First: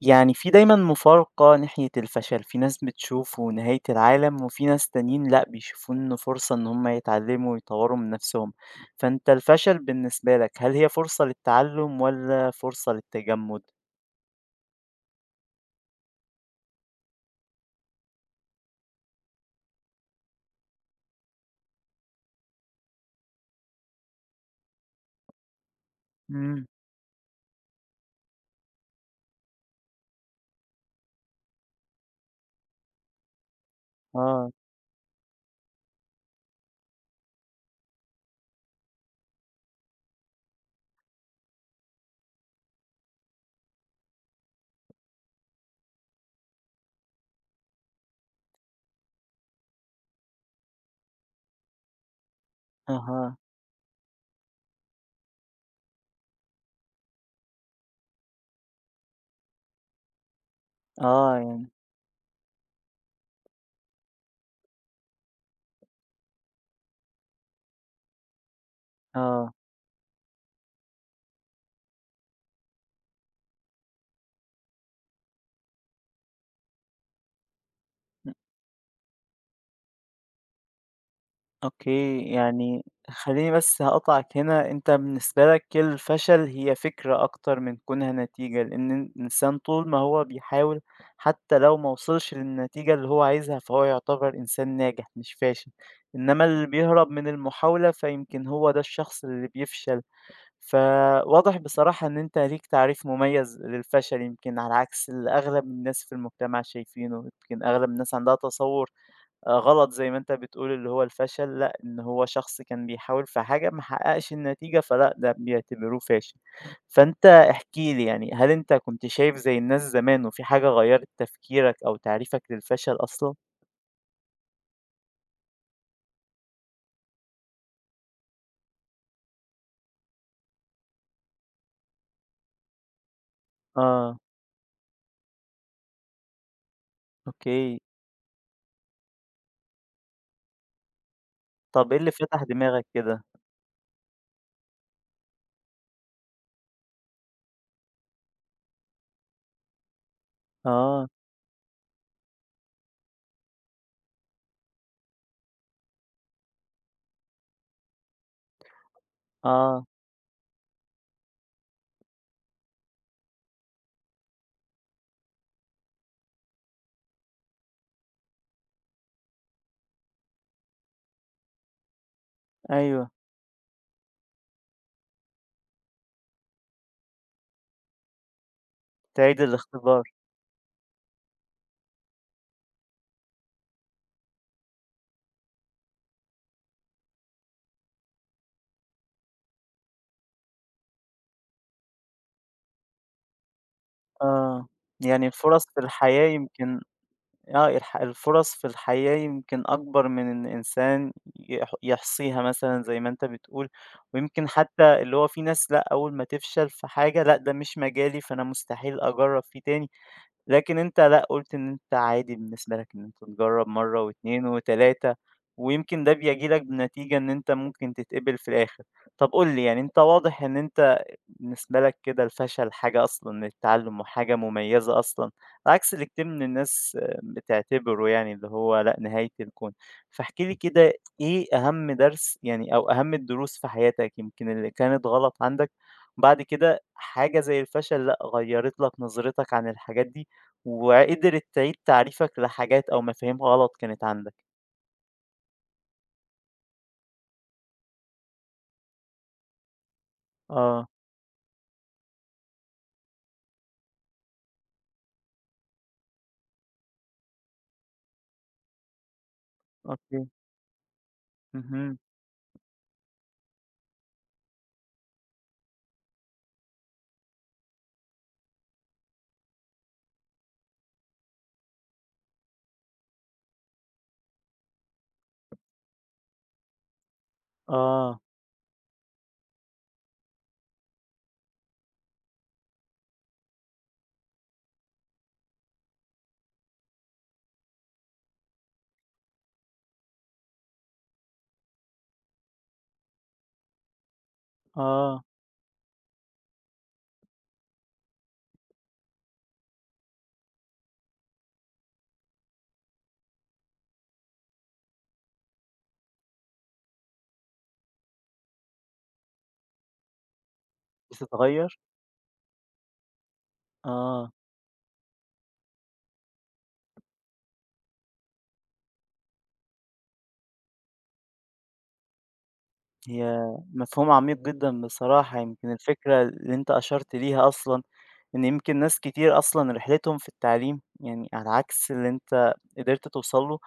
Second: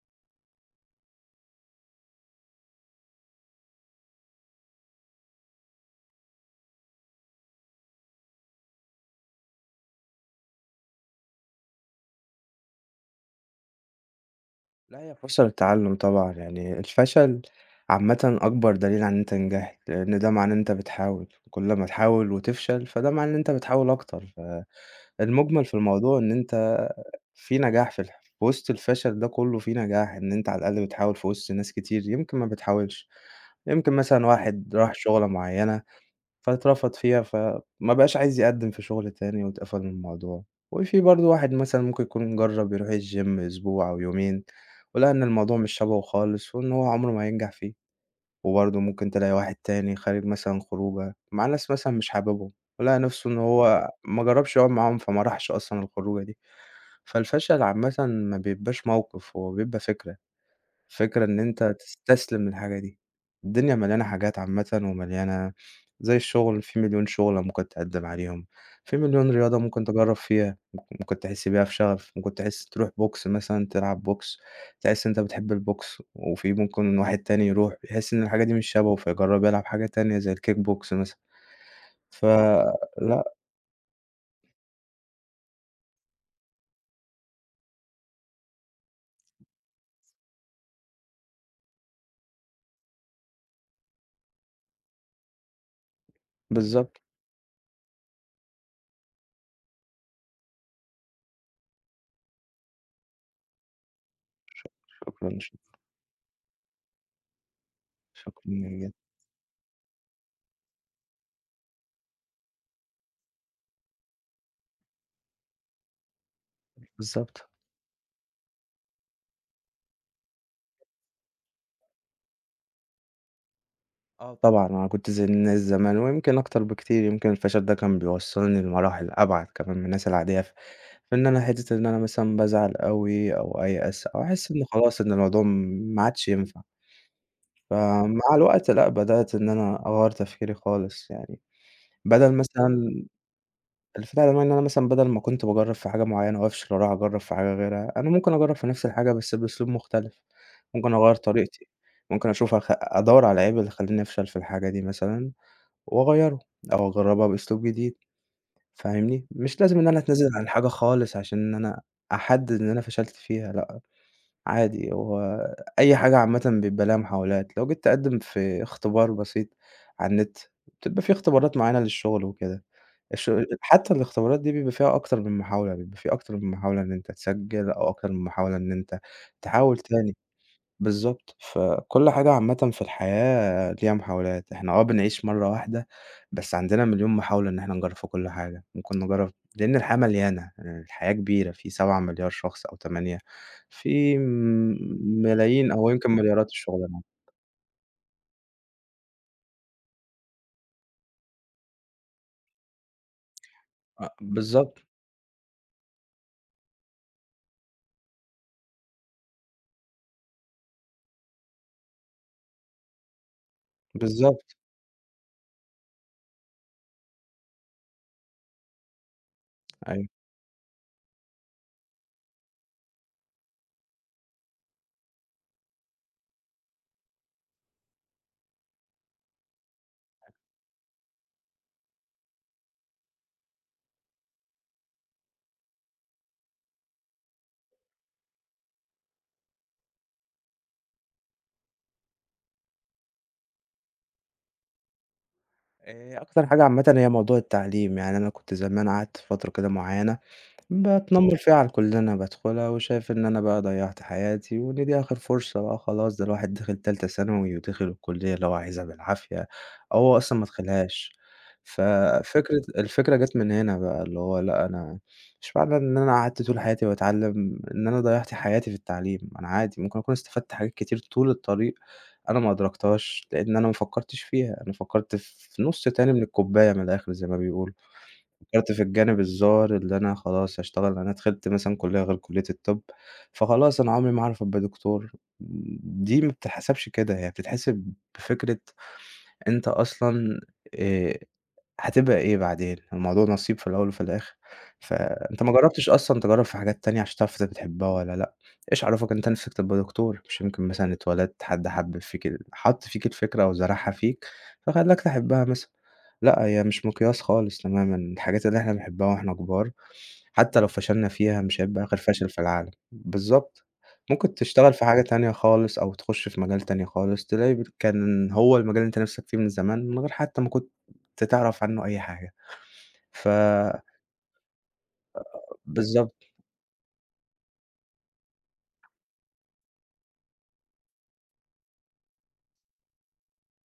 يعني في دايمًا مفارقة ناحية الفشل، في ناس بتشوفه نهاية العالم، وفي ناس تانيين لأ، بيشوفوه إنه فرصة إن هم يتعلموا ويطوروا من نفسهم، فأنت الفشل بالنسبة لك هل هي فرصة للتعلم والّا فرصة للتجمُّد؟ لأ، هي فرصة للتعلُّم طبعًا، يعني الفشل عامةً أكبر دليل على إن أنت نجحت، لإن ده معناه إن أنت بتحاول، كل ما تحاول وتفشل فده معناه إن أنت بتحاول أكتر، فالمُجمل في الموضوع إن إمم. أنت في نجاح في وسط الفشل ده كُلّه في نجاح، إن أنت على الأقل بتحاول في وسط ناس كتير يمكن ما بتحاولش، يمكن مثلًا آه، واحد راح شُغلة معيّنة فاترفض فيها، فما بقاش عايز يقدّم في شغل تاني واتقفل من الموضوع. وفي برضه واحد مثلًا ممكن يكون جرّب يروح الgym أسبوع أو يومين، ولقى إن الموضوع مش شبهه خالص وإن هو عمره ما هينجح فيه. وبرضه ممكن تلاقي واحد تاني خارج مثلًا خروجة مع ناس مثلًا مش حاببهم، ولقى نفسه أها، إن هو ما جرّبش يقعد معاهم فما راحش أصلًا الخروجة دي. فالفشل عامةً ما بيبقاش موقف، هو بيبقى فكرة. الفكرة آه إن أنت يعني، تستسلم للحاجة دي، الدنيا مليانة حاجات عامةً ومليانة، زي الشغل في مليون شغلة ممكن تقدّم عليهم، في مليون آه. رياضة ممكن تجرّب فيها، ممكن تحس بيها في شغف، ممكن تحس تروح بوكس مثلًا تلعب بوكس، تحس إن أنت بتحب البوكس، وفي ممكن واحد تاني يروح يحس إن الحاجة دي مش شبهه فيجرّب يلعب حاجة تانية زي الكيك بوكس مثلًا، أوكي، يعني فلأ. خلّيني بس هاقاطعك هنا، أنت بالنسبة لك الفشل هي فكرة أكتر من كونها نتيجة، لإن الإنسان طول ما هو بيحاول حتى لو ما وصلش للنتيجة اللي هو عايزها، فهو يعتبر إنسان ناجح مش فاشل، إنما اللي بالضبط، بيهرب من المحاولة فيمكن هو ده الشخص اللي بيفشل. فواضح بصراحة إن أنت ليك تعريف مميز للفشل يمكن على عكس اللي شكرًا، أغلب الناس في المجتمع شايفينه، يمكن أغلب الناس عندها شكرًا تصور جدًا، غلط زي ما أنت بتقول اللي هو الفشل، لأ، إن هو شخص كان بيحاول في حاجة ما حققش النتيجة، فلأ ده بيعتبروه فاشل. فأنت بالضبط. احكِ لي يعني هل أنت كنت شايف زي الناس زمان وفي حاجة غيّرت تفكيرك أو تعريفك للفشل أصلًا؟ آه طبعًا، أنا كنت زي الناس زمان ويمكن أكتر بكتير، يمكن الفشل ده كان بيوصّلني لمراحل أبعد كمان من الناس العادية في إن أنا حتّة إن أنا مثلًا بازعل أوي أو أيأس آه، أو أحس إن خلاص إن الموضوع ما عادش ينفع، أوكي. فمع الوقت لأ، بدأت إن أنا أغيّر تفكيري خالص يعني، طَب إيه اللي بدل فتح دماغك مثلًا كده؟ الفكرة إن أنا مثلًا بدل ما كنت باجرّب في حاجة معيّنة وأفشل وأروح أجرّب في حاجة غيرها، أنا ممكن أجرّب في نفس الحاجة بس بأسلوب مختلف، ممكن آه، أغيّر طريقتي، ممكن أشوف أدوّر على العيب اللي خلّاني أفشل في الحاجة دي مثلًا وأغيّره أو أجرّبها بأسلوب جديد، فاهمني؟ مش لازم آه، إن أنا أتنازل عن حاجة خالص عشان إن أنا أحدد إن أنا فشلت فيها لأ، عادي هو أي حاجة عامةً بيبقى لها محاولات، لو جيت تقدّم في اختبار بسيط على النت، بتبقى في اختبارات معيّنة للشغل وكده، أيوه، الش حتى الاختبارات دي بيبقى فيها أكتر من محاولة، بيبقى في أكتر من محاولة إن أنت تسجّل أو أكتر من محاولة إن أنت تعيد تحاول الاختبار. تاني. بالضبط، فكل حاجة عامةً في الحياة ليها محاولات، إحنا آه بنعيش مرّة واحدة، بس عندنا مليون محاولة إن إحنا نجرّب في كل حاجة، ممكن نجرّب لإن الحياة مليانة، يعني الحياة كبيرة، في 7.000.000.000 شخص أو 8، في آه، م يعني الفُرَص ملايين في أو يمكن الحياة مليارات يمكن الشغلانات، آه، الفُرَص في الحياة يمكن أكبر من إن إنسان يحصيها مثلًا زي ما أنت بتقول، ويمكن بالضبط، حتى اللي هو في ناس لأ، أول ما تفشل في حاجة لأ، ده مش مجالي فأنا مستحيل أجرّب فيه تاني. لكن أنت لأ، قُلت إن أنت عادي بالنسبة لك إن أنت تجرّب مرّة و2 بالضبط، و3 ويمكن ده بيجي لك بنتيجة إن أنت ممكن تتقبل في الآخر. طَب قُل لي يعني أنت أيوه. واضح إن أنت بالنسبة لك كده الفشل حاجة أصلًا للتعلُّم وحاجة مميزة أصلًا، عكس اللي كتير من الناس آه، بتعتبره يعني اللي هو لأ، نهاية الكون. فاحكِ لي كده إيه أهم درس يعني أو أهم الدروس في حياتك يمكن اللي كانت غلط عندك، وبعد كده حاجة زي الفشل لأ، غيّرت لك نظرتك عن الحاجات دي؟ وقدرت تعيد تعريفك لحاجات أو مفاهيم غلط كانت عندك. أكتر حاجة عامةً هي موضوع التعليم، يعني أنا كنت زمان قعدت فترة كده معيّنة آه، باتنمر فيها على الكلية اللي أنا بادخلها، وشايف إن أنا بقى ضيّعت حياتي، وإن دي آخر فرصة بقى خلاص، ده الواحد دخل تالتة ثانوي ودخل الكلية اللي هو عايزها بالعافية، أو هو أوكي، أصلًا ما دخلهاش. اهم، الفكرة جات من هنا بقى، اللي هو لأ، أنا مش معنى إن أنا قعدت طول حياتي باتعلم إن أنا ضيّعت حياتي في التعليم، أنا عادي ممكن أكون استفدت حاجات كتير طول الطريق أنا ما أدركتهاش، لإن أنا ما فكرتش فيها، أنا فكرت في نُص تاني من الكوباية من الآخر زي ما بيقولوا. آه، فكرت في الجانب الزار اللي أنا خلاص هاشتغل أنا دخلت مثلًا كلية غير كلية الطب، فخلاص أنا عمري ما هاعرف أبقى دكتور، دي ما بتتحسبش كده، هي بتتحسب بفكرة أنت أصلًا آآ هتبقى إيه بعدين؟ الموضوع نصيب في الأول وفي الآخر، آه، فأنت ما جرّبتش أصلًا تجرّب في حاجات تانية عشان تعرف أنت بتحبها والّا لأ، إيش عرفك أنت نِفْسك تبقى دكتور؟ مش يمكن مثلًا اتولدت حد حَبِّب فيك حَط فيك الفكرة أو زرعها فيك فخلّاك تحبها مثلًا، لأ هي مش مقياس خالص تمامًا، الحاجات اللي إحنا بنحبها وإحنا كبار حتى لو فشلنا فيها مش بتتغيّر؟ هيبقى آخر فشل في العالم، بالضبط، آه. ممكن تشتغل في حاجة تانية خالص أو تخش في مجال تاني خالص، تلاقي كان هو المجال اللي أنت نفسك فيه من زمان من غير حتى ما كنت تعرف عنه أي حاجة. ف هي مفهوم عميق جدًا بصراحة، يمكن بالضبط. الفكرة اللي أنت أشرت ليها أصلًا إن يمكن ناس كتير أصلًا رحلتهم في التعليم يعني على عكس اللي أنت قدرت توصل له،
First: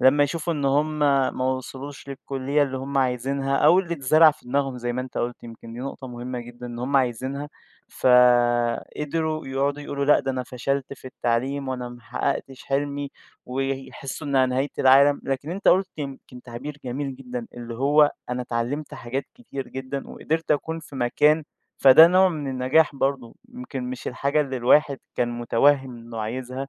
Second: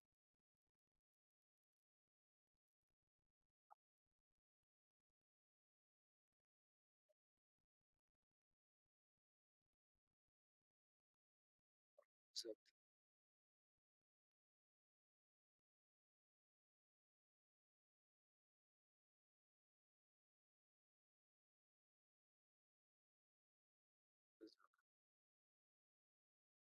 لمّا يشوفوا إن هم ما وصلوش للكلية اللي هم عايزينها أو اللي اتزرع في دماغهم زي ما أنت قُلت، يمكن دي نقطة مهمة جدًا إن هم عايزينها، فقدروا يقعدوا يقولوا لأ ده أنا فشلت في التعليم وأنا ما حققتش حلمي، ويحسوا إنها نهاية العالم، لكن أنت قُلت يمكن تعبير جميل جدًا اللي هو أنا اتعلمت حاجات كتير جدًا وقدرت أكون في مكان، فده نوع من النجاح برضه، يمكن مش الحاجة اللي الواحد كان متوهم إنه عايزها،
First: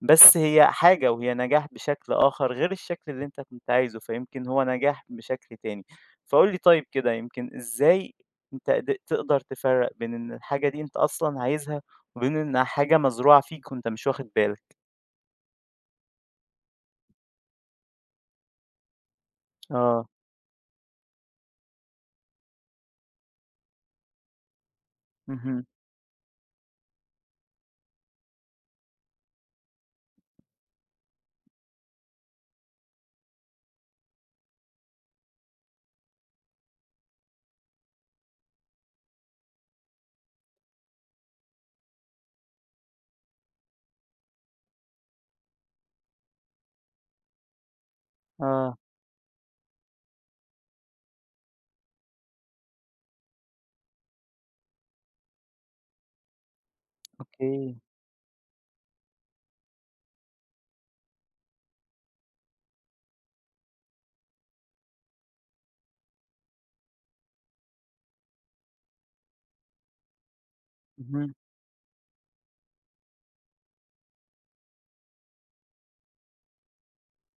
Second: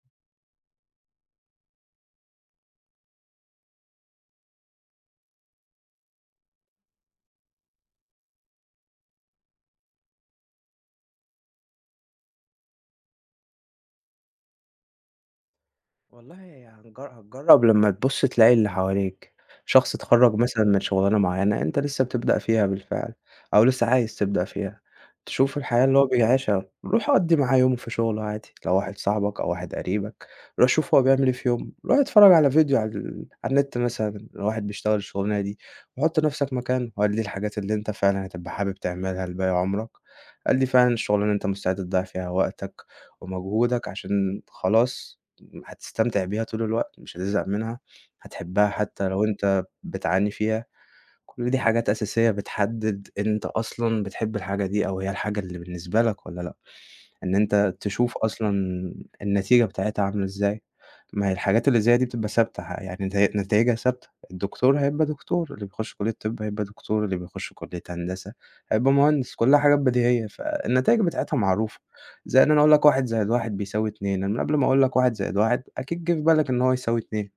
بس هي حاجة وهي نجاح بشكل آخر غير الشكل اللي أنت كنت عايزه، فيمكن هو نجاح بشكل تاني. فقُل لي طيب كده يمكن إزاي أنت قد تقدر تفرّق بين إن الحاجة دي أنت أصلًا عايزها وبين إنها حاجة مزروعة فيك وأنت مش واخد بالك؟ والله هي هتجرّب لمّا تبُص تلاقي اللي حواليك، شخص آه، اتخرّج مثلًا من شغلانة معيّنة أنت لسه بتبدأ فيها بالفعل، أو لسه عايز تبدأ فيها، تشوف اهم، الحياة اللي هو بيعيشها، روح قضّي معاه يوم في شغله عادي، لو واحد صاحبك أو واحد قريبك، روح شوف هو بيعمل إيه في يومه، روح اتفرّج على فيديو على النت مثلًا لواحد بيشتغل الشغلانة دي، وحُط نَفْسك مكانه، هل دي الحاجات اللي أنت فعلًا هتبقى حابب تعملها لباقي عمرك؟ هل دي فعلًا الشغلانة اللي أنت مستعد تضيّع فيها وقتك ومجهودك عشان خلاص هتستمتع بيها طول الوقت، مش هتزهق منها، هتحبها آه، حتى لو أنت بتعاني فيها. كل دي حاجات أساسية بتحدد أنت أصلًا بتحب الحاجة دي أو هي الحاجة اللي بالنسبة لك والّا لأ، إن أنت أوكي، تشوف أصلًا النتيجة بتاعتها عاملة إزاي، ما هي الحاجات اللي زي دي بتبقى ثابتة يعني نتايجها ثابتة، الدكتور هيبقى دكتور، اللي بيخش كلية طب هيبقى دكتور، اللي بيخش كلية هندسة هيبقى مهندس، كلها حاجات بديهية، فالنتايج اهم، بتاعتها معروفة، زي إن أنا أقول لك 1 زائد 1 بيساوي 2، أنا من قبل ما أقول لك 1 زائد 1 أكيد جِه في بالك إن هو يساوي 2.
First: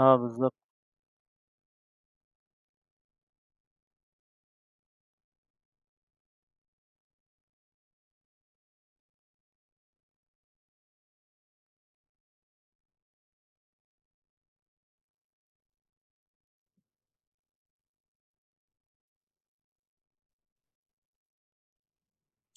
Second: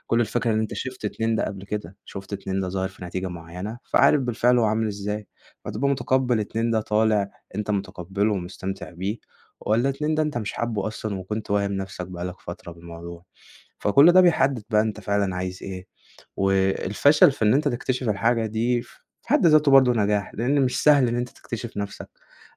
آه كل الفكرة بالضبط، إن أنت شِفت 2 ده قبل كده، شُفت 2 ده ظاهر في نتيجة معيّنة، فعارف بالفعل هو عامل إزاي، فتبقى متقبّل 2 ده طالع أنت متقبّله ومستمتع بيه، والّا 2 ده أنت مش حابّه أصلًا وكنت واهم نَفْسك بقى لك فترة بالموضوع. فكل ده بيحدّد بقى أنت فعلًا عايز إيه، والفشل في إن أنت تكتشف الحاجة دي في حد ذاته برضه نجاح، لإن مش سهل إن أنت تكتشف نَفْسك،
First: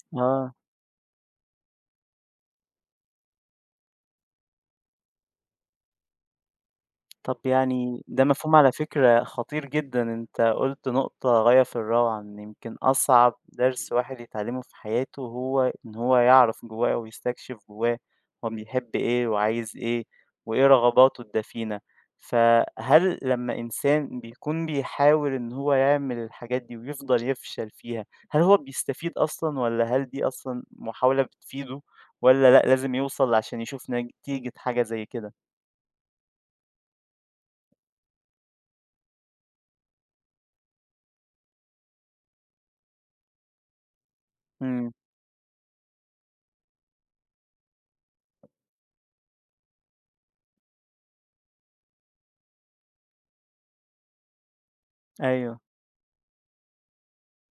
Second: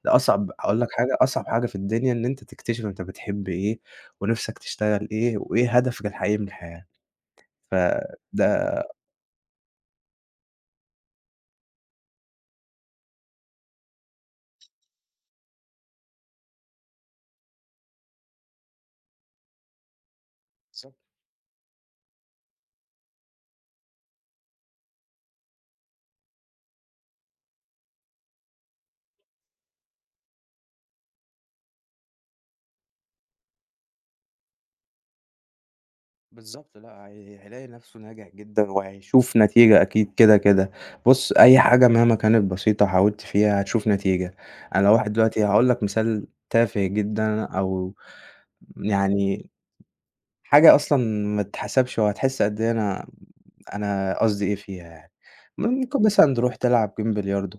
ده أصعب آه. هاقول لك حاجة، أصعب حاجة في الدنيا إن أنت تكتشف أنت بتحب إيه ونِفْسك تشتغل إيه وإيه هدفك الحقيقي من الحياة. طب يعني ده مفهوم على فده فكرة خطير جدًا، أنت قُلت نقطة غاية في الروعة، إن يمكن أصعب درس الواحد يتعلمه في حياته هو إن هو يعرف جواه ويستكشف جواه هو بيحب إيه وعايز إيه وإيه بالضبط، رغباته الدفينة، فهل لمّا إنسان بيكون بيحاول إن هو يعمل الحاجات دي ويفضل يفشل فيها، هل هو بيستفيد أصلًا والّا هل دي أصلًا محاولة بتفيده والّا لأ لازم يوصل عشان يشوف نتيجة حاجة زي كده؟ بالضبط، لأ هي هيلاقي نفسه ناجح جدًا وهيشوف نتيجة أكيد كده، كده. بُص، أي حاجة مهما كانت بسيطة حاولت فيها هتشوف نتيجة. أنا لو إمم، واحد دلوقتي هاقول لك مثال تافه جدًا أو يعني حاجة أصلًا ما تتحسبش وهتحس قد إيه أنا قصدي إيه فيها يعني. أيوه. ممكن مثلًا تروح تلعب game بلياردو،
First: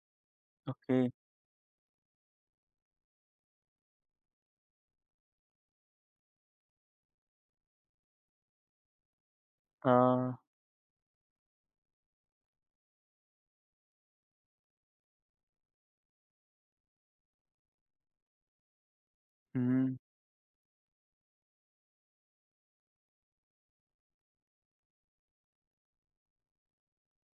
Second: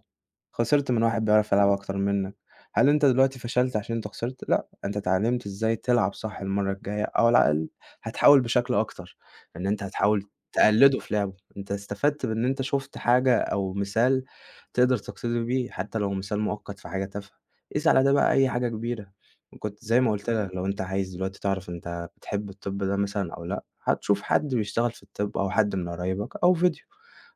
خسرت من أوكي. واحد بيعرف يلعبها أكتر منك، هل أنت دلوقتي فشلت عشان أنت خسرت؟ لأ، أنت اتعلمت إزاي تلعب صح المرّة الجاية، أو على الأقل هتحاول بشكل أكتر، إن أنت هتحاول آه. تقلده في لعبه، أنت استفدت بإن أنت شُفت حاجة أو مثال تقدر تقتدي بيه، حتى لو مثال مؤقت في حاجة تافهة، قيس على ده بقى أي حاجة كبيرة. وكنت إمم. زي ما قُلت لك لو أنت عايز دلوقتي تعرف أنت بتحب الطب ده مثلًا أو لأ، هتشوف حد بيشتغل في الطب أو حد من قرايبك أو فيديو،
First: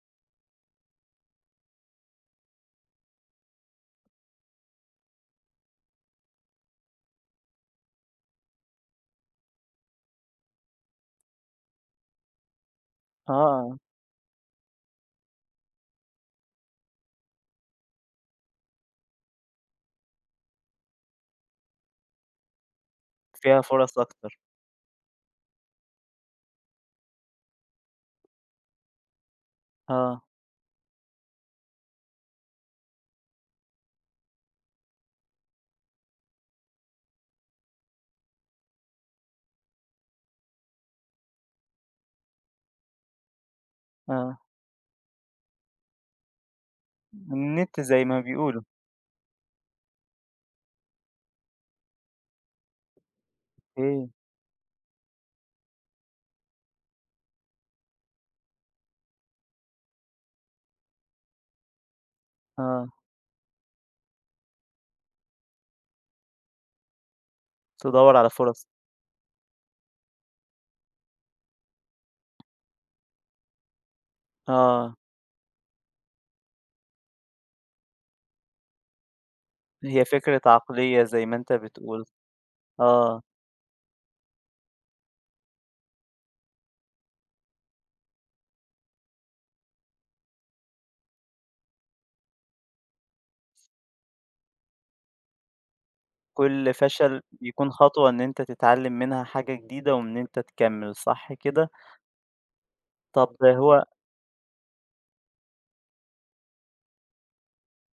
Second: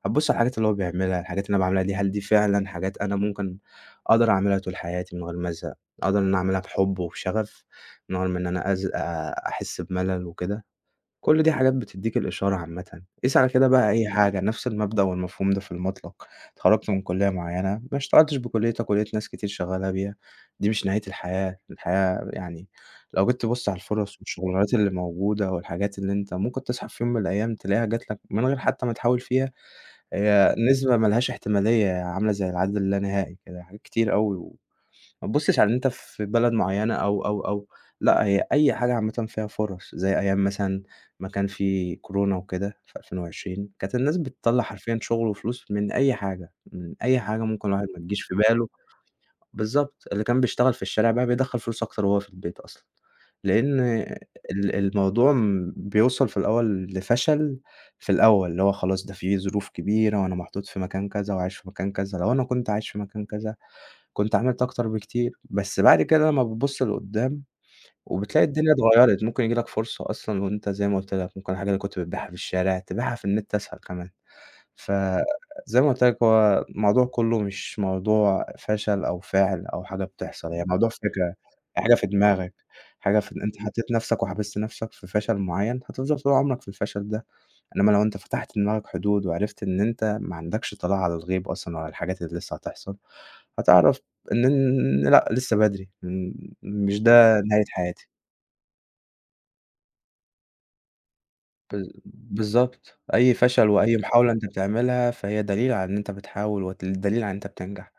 هتبُص على الحاجات اللي هو بيعملها، الحاجات اللي أنا باعملها دي هل دي فعلًا حاجات أنا ممكن أقدر أعملها طول حياتي من غير ما أزهق، أقدر إن أنا أعملها بحب وبشغف من غير ما إن أنا أز أحس بملل وكده؟ كل دي حاجات بتدّيك الإشارة عامةً، قيس على كده آه. بقى أي حاجة، نفس المبدأ والمفهوم ده في المطلق، اتخرّجت من كُلّية معيّنة، ما اشتغلتش بكُلّيتك ولقيت ناس كتير شغّالة بيها، دي مش نهاية الحياة، الحياة يعني لو جيت فيها تبُص على فرص الفُرَص أكتر. والشغلانات اللي موجودة والحاجات اللي أنت ممكن تصحى في يوم من الأيام تلاقيها جات لك من غير حتى ما تحاول فيها آه، هي نسبة ما لهاش احتمالية، عاملة زي العدد اللانهائي كده، حاجات كتير أوي ما تبُصّش على إن أنت في بلد معيّنة أو، أو، أو، لأ، هي أي حاجة عامةً فيها فرص، زي أيام مثلًا ما كان في كورونا وكده في 2020 كانت الناس آه. بتطلّع حرفيًا شغل وفلوس من أي حاجة، من أي حاجة ممكن النت الواحد ما زي ما تجيش في بيقولوا. باله. بالضبط، اللي كان بيشتغل في الشارع بقى بيدخّل فلوس أكتر وهو في البيت أصلًا، لإن أوكي. الموضوع بيوصل في الأول لفشل في الأول، اللي هو خلاص ده في ظروف كبيرة وأنا محطوط في مكان كذا وعايش في مكان كذا، لو أنا كنت آه. عايش في مكان كذا كنت عملت أكتر بكتير، بس بعد كده لمّا بتبُص لقدّام تدوّر على وبتلاقي فرص. الدنيا اتغيّرت، ممكن ييجي لك فرصة أصلًا وأنت زي ما قُلت لك، ممكن الحاجة اللي كنت بتبيعها في الشارع تبيعها في النت أسهل كمان. آه. فزي ما قُلت لك هو الموضوع كُلّه مش موضوع فشل أو فِعل أو حاجة هي فكرة بتحصل، هي موضوع عقلية زي فكرة، ما أنت هي حاجة بتقول. في دماغك، حاجة آه. في أنت حطّيت نَفْسك وحبست نَفْسك في فشل معيّن، هتفضل طول عمرك في الفشل ده، إنّما لو أنت فتحت دماغك حدود وعرفت إن أنت ما عندكش إطلاع على الغيب أصلًا وعلى الحاجات اللي لسّه هتحصل، هتعرف إن لأ لسّه بدري، كل مش فشل ده نهاية بيكون حياتي. خطوة إن أنت تتعلّم منها حاجة جديدة وإن أنت تكمّل، صح كده؟ بالضبط، أي طب فشل هو وأي محاولة أنت بتعملها فهي دليل على إن أنت بتحاول ودليل على إن أنت بتنجح.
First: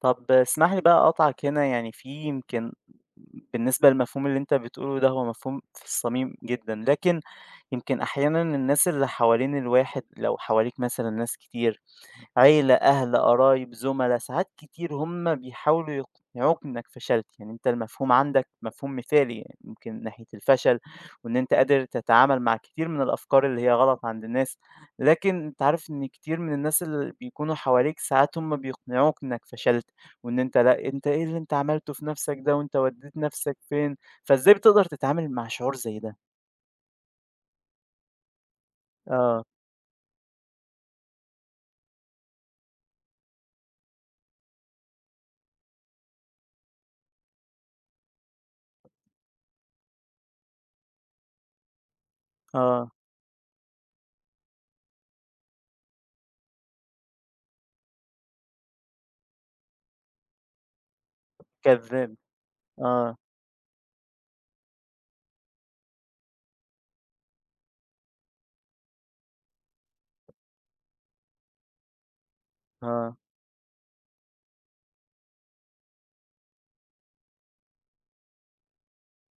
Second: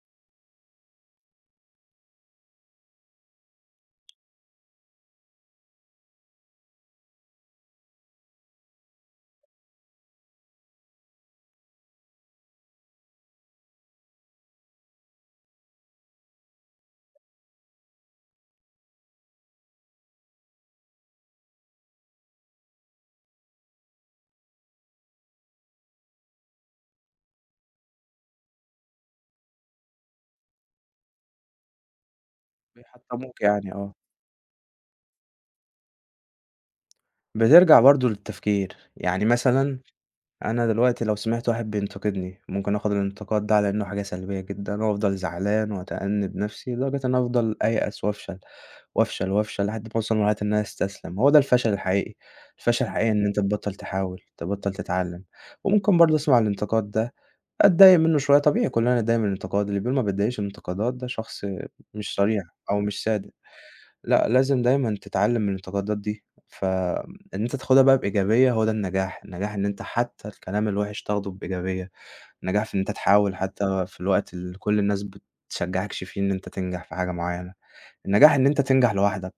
طب اسمح لي بقى أقاطعك هنا، يعني في يمكن بالنسبة للمفهوم اللي أنت بتقوله ده، هو مفهوم في الصميم جدًا، لكن يمكن أحيانا الناس اللي حوالين الواحد لو حواليك مثلا ناس كتير عيلة أهل قرايب زملاء ساعات كتير هم بيحاولوا يقنعوك إنك فشلت يعني أنت المفهوم عندك مفهوم مثالي يعني يمكن ناحية الفشل وإن أنت قادر تتعامل مع كتير من الأفكار اللي هي غلط عند الناس لكن أنت عارف إن كتير من الناس اللي بيكونوا حواليك ساعات هم بيقنعوك إنك فشلت وإن أنت لأ أنت إيه اللي أنت عملته في نفسك ده وأنت وديت بيحطموك نفسك يعني آه. فين فإزاي بتقدر تتعامل مع شعور زي ده؟ بترجع برضه للتفكير، يعني آه مثلًا أنا دلوقتي لو سمعت واحد بينتقدني، ممكن آخد الانتقاد ده على إنه حاجة سلبية جدًا وأفضل زعلان وأتأنب نفسي لدرجة إن أنا أفضل أيأس وأفشل، وأفشل، وأفشل لحد ما أوصل لمرحلة إن أنا أستسلم، هو ده الفشل الحقيقي، الفشل آه الحقيقي إن أنت تبطّل تحاول، تبطّل تتعلم. وممكن برضه أسمع الانتقاد ده، أتضايق منه شوية، طبيعي كلنا نتضايق من الانتقاد، اللي بيقول ما بيتضايقش من الانتقادات ده شخص مش كذاب، صريح أو مش آه، صادق. لأ، لازم دايمًا تتعلم من التجربات دي، فإن أنت تاخدها بقى بإيجابية هو ده النجاح، النجاح إن أنت حتى الكلام الوحش تاخده بإيجابية، النجاح في إن أنت آه، تحاول حتى في الوقت اللي كل الناس بتشجعكش فيه إن أنت تنجح في حاجة معينة، النجاح إن أنت تنجح لوحدك،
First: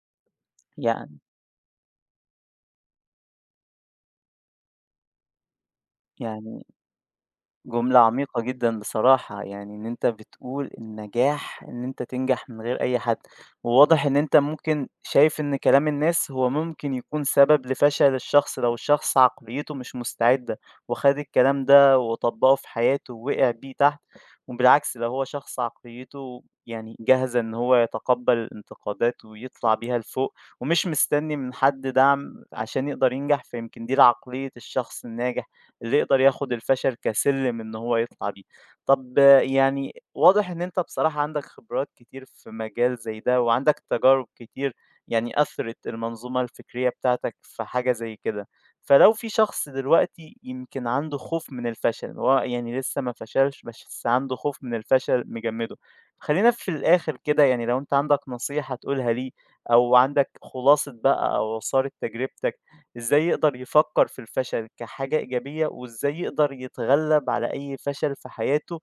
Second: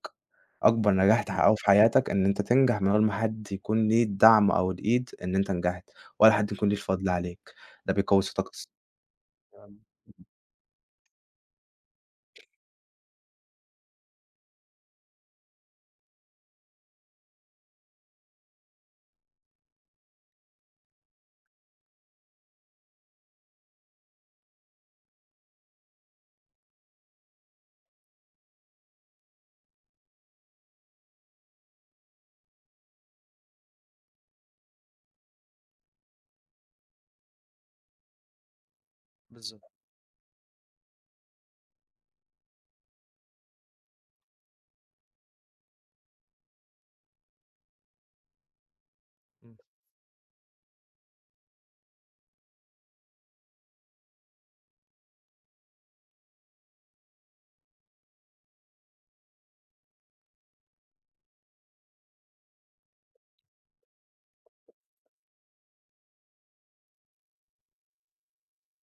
أكبر نجاح يعني تحققه في حياتك إن أنت تنجح من غير ما حد يكون ليه الدعم أو الإيد إن أنت نجحت، ولا حد يعني يكون ليه الفضل عليك، ده جملة بيقوي عميقة ثقتك جدًا بصراحة، يعني إن أنت بتقول النجاح إن أنت تنجح من غير أي حد، وواضح إن أنت ممكن شايف إن كلام الناس هو ممكن يكون سبب لفشل الشخص لو الشخص عقليته مش مستعدة، وخد الكلام ده وطبّقه في حياته ووقع بيه تحت، وبالعكس لو هو شخص عقليته يعني جاهزة إن هو يتقبّل الانتقادات ويطلع بيها لفوق، ومش مستني من حد دعم عشان يقدر ينجح، فيمكن دي العقلية الشخص الناجح. اللي يقدر ياخد الفشل كسلم إن هو يطلع بيه. طب آه، بالضبط. يعني واضح إن أنت بصراحة عندك خبرات كتير في مجال زي ده، وعندك تجارب كتير يعني أثرت المنظومة الفكرية بتاعتك في حاجة زي كده. فلو في شخص دلوقتي يمكن عنده خوف من الفشل، هو يعني لسه ما فشلش بس عنده خوف من الفشل مجمده، خلينا في الآخر كده يعني لو أنت عندك نصيحة تقولها ليه أو عندك خلاصة بقى أو عصارة تجربتك إزاي يقدر يفكّر في الفشل كحاجة إيجابية، وإزاي يقدر يتغلّب على أي فشل في حياته،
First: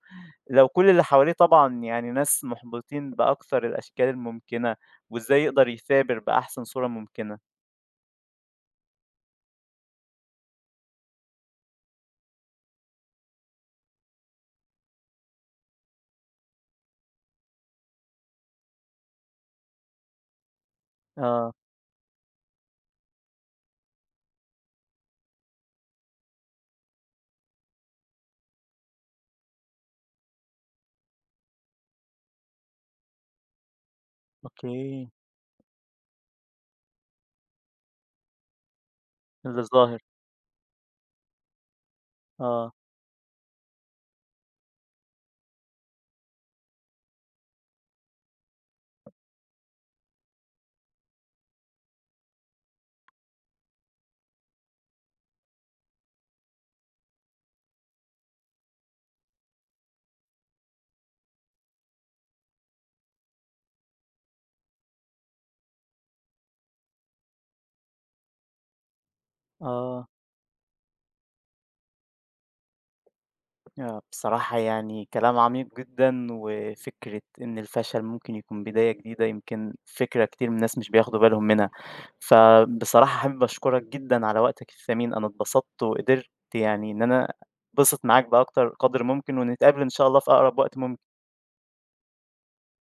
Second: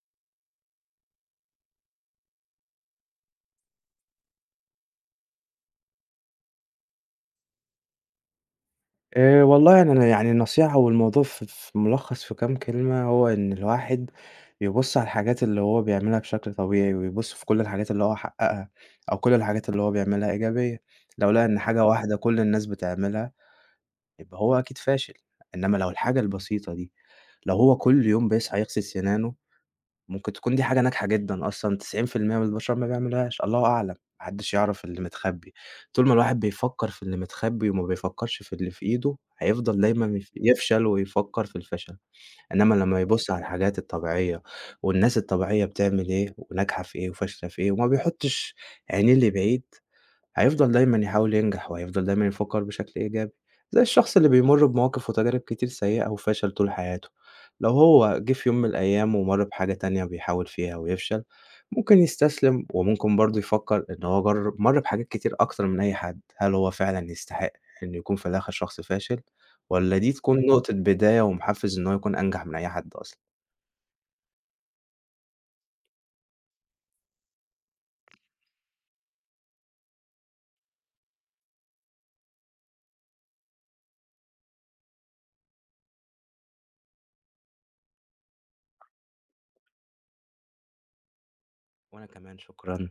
لو كل اللي حواليه طبعًا يعني ناس مُحبطين بأكتر الأشكال الممكنة، وإزاي يقدر يثابر بأحسن صورة ممكنة؟ والله يعني أنا يعني النصيحة والموضوع في ملخص في كام كلمة، هو إن الواحد يبُص على الحاجات اللي هو بيعملها بشكل طبيعي، ويبُص في كل الحاجات اللي هو حققها، أو كل الحاجات اللي هو بيعملها إيجابية. لو لقى آه، إن حاجة واحدة كل الناس بتعملها، يبقى هو أكيد فاشل، إنما لو الحاجة البسيطة دي، لو هو كل يوم بيصحى يغسل سنانه ممكن تكون دي حاجة ناجحة جدًا أصلًا 90% من البشر ما بيعملوهاش، الله أعلم، ما حدش يعرف اللي أوكي، متخبي. طول ما الواحد بيفكّر في اللي متخبي وما بيفكّرش في اللي في إيده، اللي هيفضل ظاهر، دايمًا يفشل ويفكّر في الفشل، آه، إنما لمّا يبُص على الحاجات الطبيعية والناس الطبيعية بتعمل إيه وناجحة في إيه وفاشلة في إيه وما بيحطش عينيه لبعيد هيفضل دايمًا يحاول ينجح، وهيفضل دايمًا يفكّر بشكل إيجابي، زي الشخص اللي بيمُر بمواقف وتجارب كتير سيئة وفشل طول حياته، لو هو جه في يوم من الأيام ومَر بحاجة تانية بيحاول فيها ويفشل، ممكن يستسلم وممكن برضه يفكّر إن هو جرّب مَر بحاجات كتير أكتر من أي حد، هل هو فعلًا يستحق إنه يكون في الآخر شخص فاشل والّا آه. دي تكون نقطة بداية ومحفّز إن هو يكون أنجح من أي حد أصلًا؟ آه، بصراحة يعني كلام عميق جدًا، وفكرة إن الفشل ممكن يكون بداية جديدة يمكن فكرة كتير من الناس مش بياخدوا بالهم منها، فبصراحة حابب أشكرك جدًا على وقتك الثمين، أنا اتبسطت وقدرت يعني إن أنا أتبسط معاك بأكتر قدر ممكن، ونتقابل إن شاء الله في أقرب وقت ممكن. وأنا كمان شكرًا.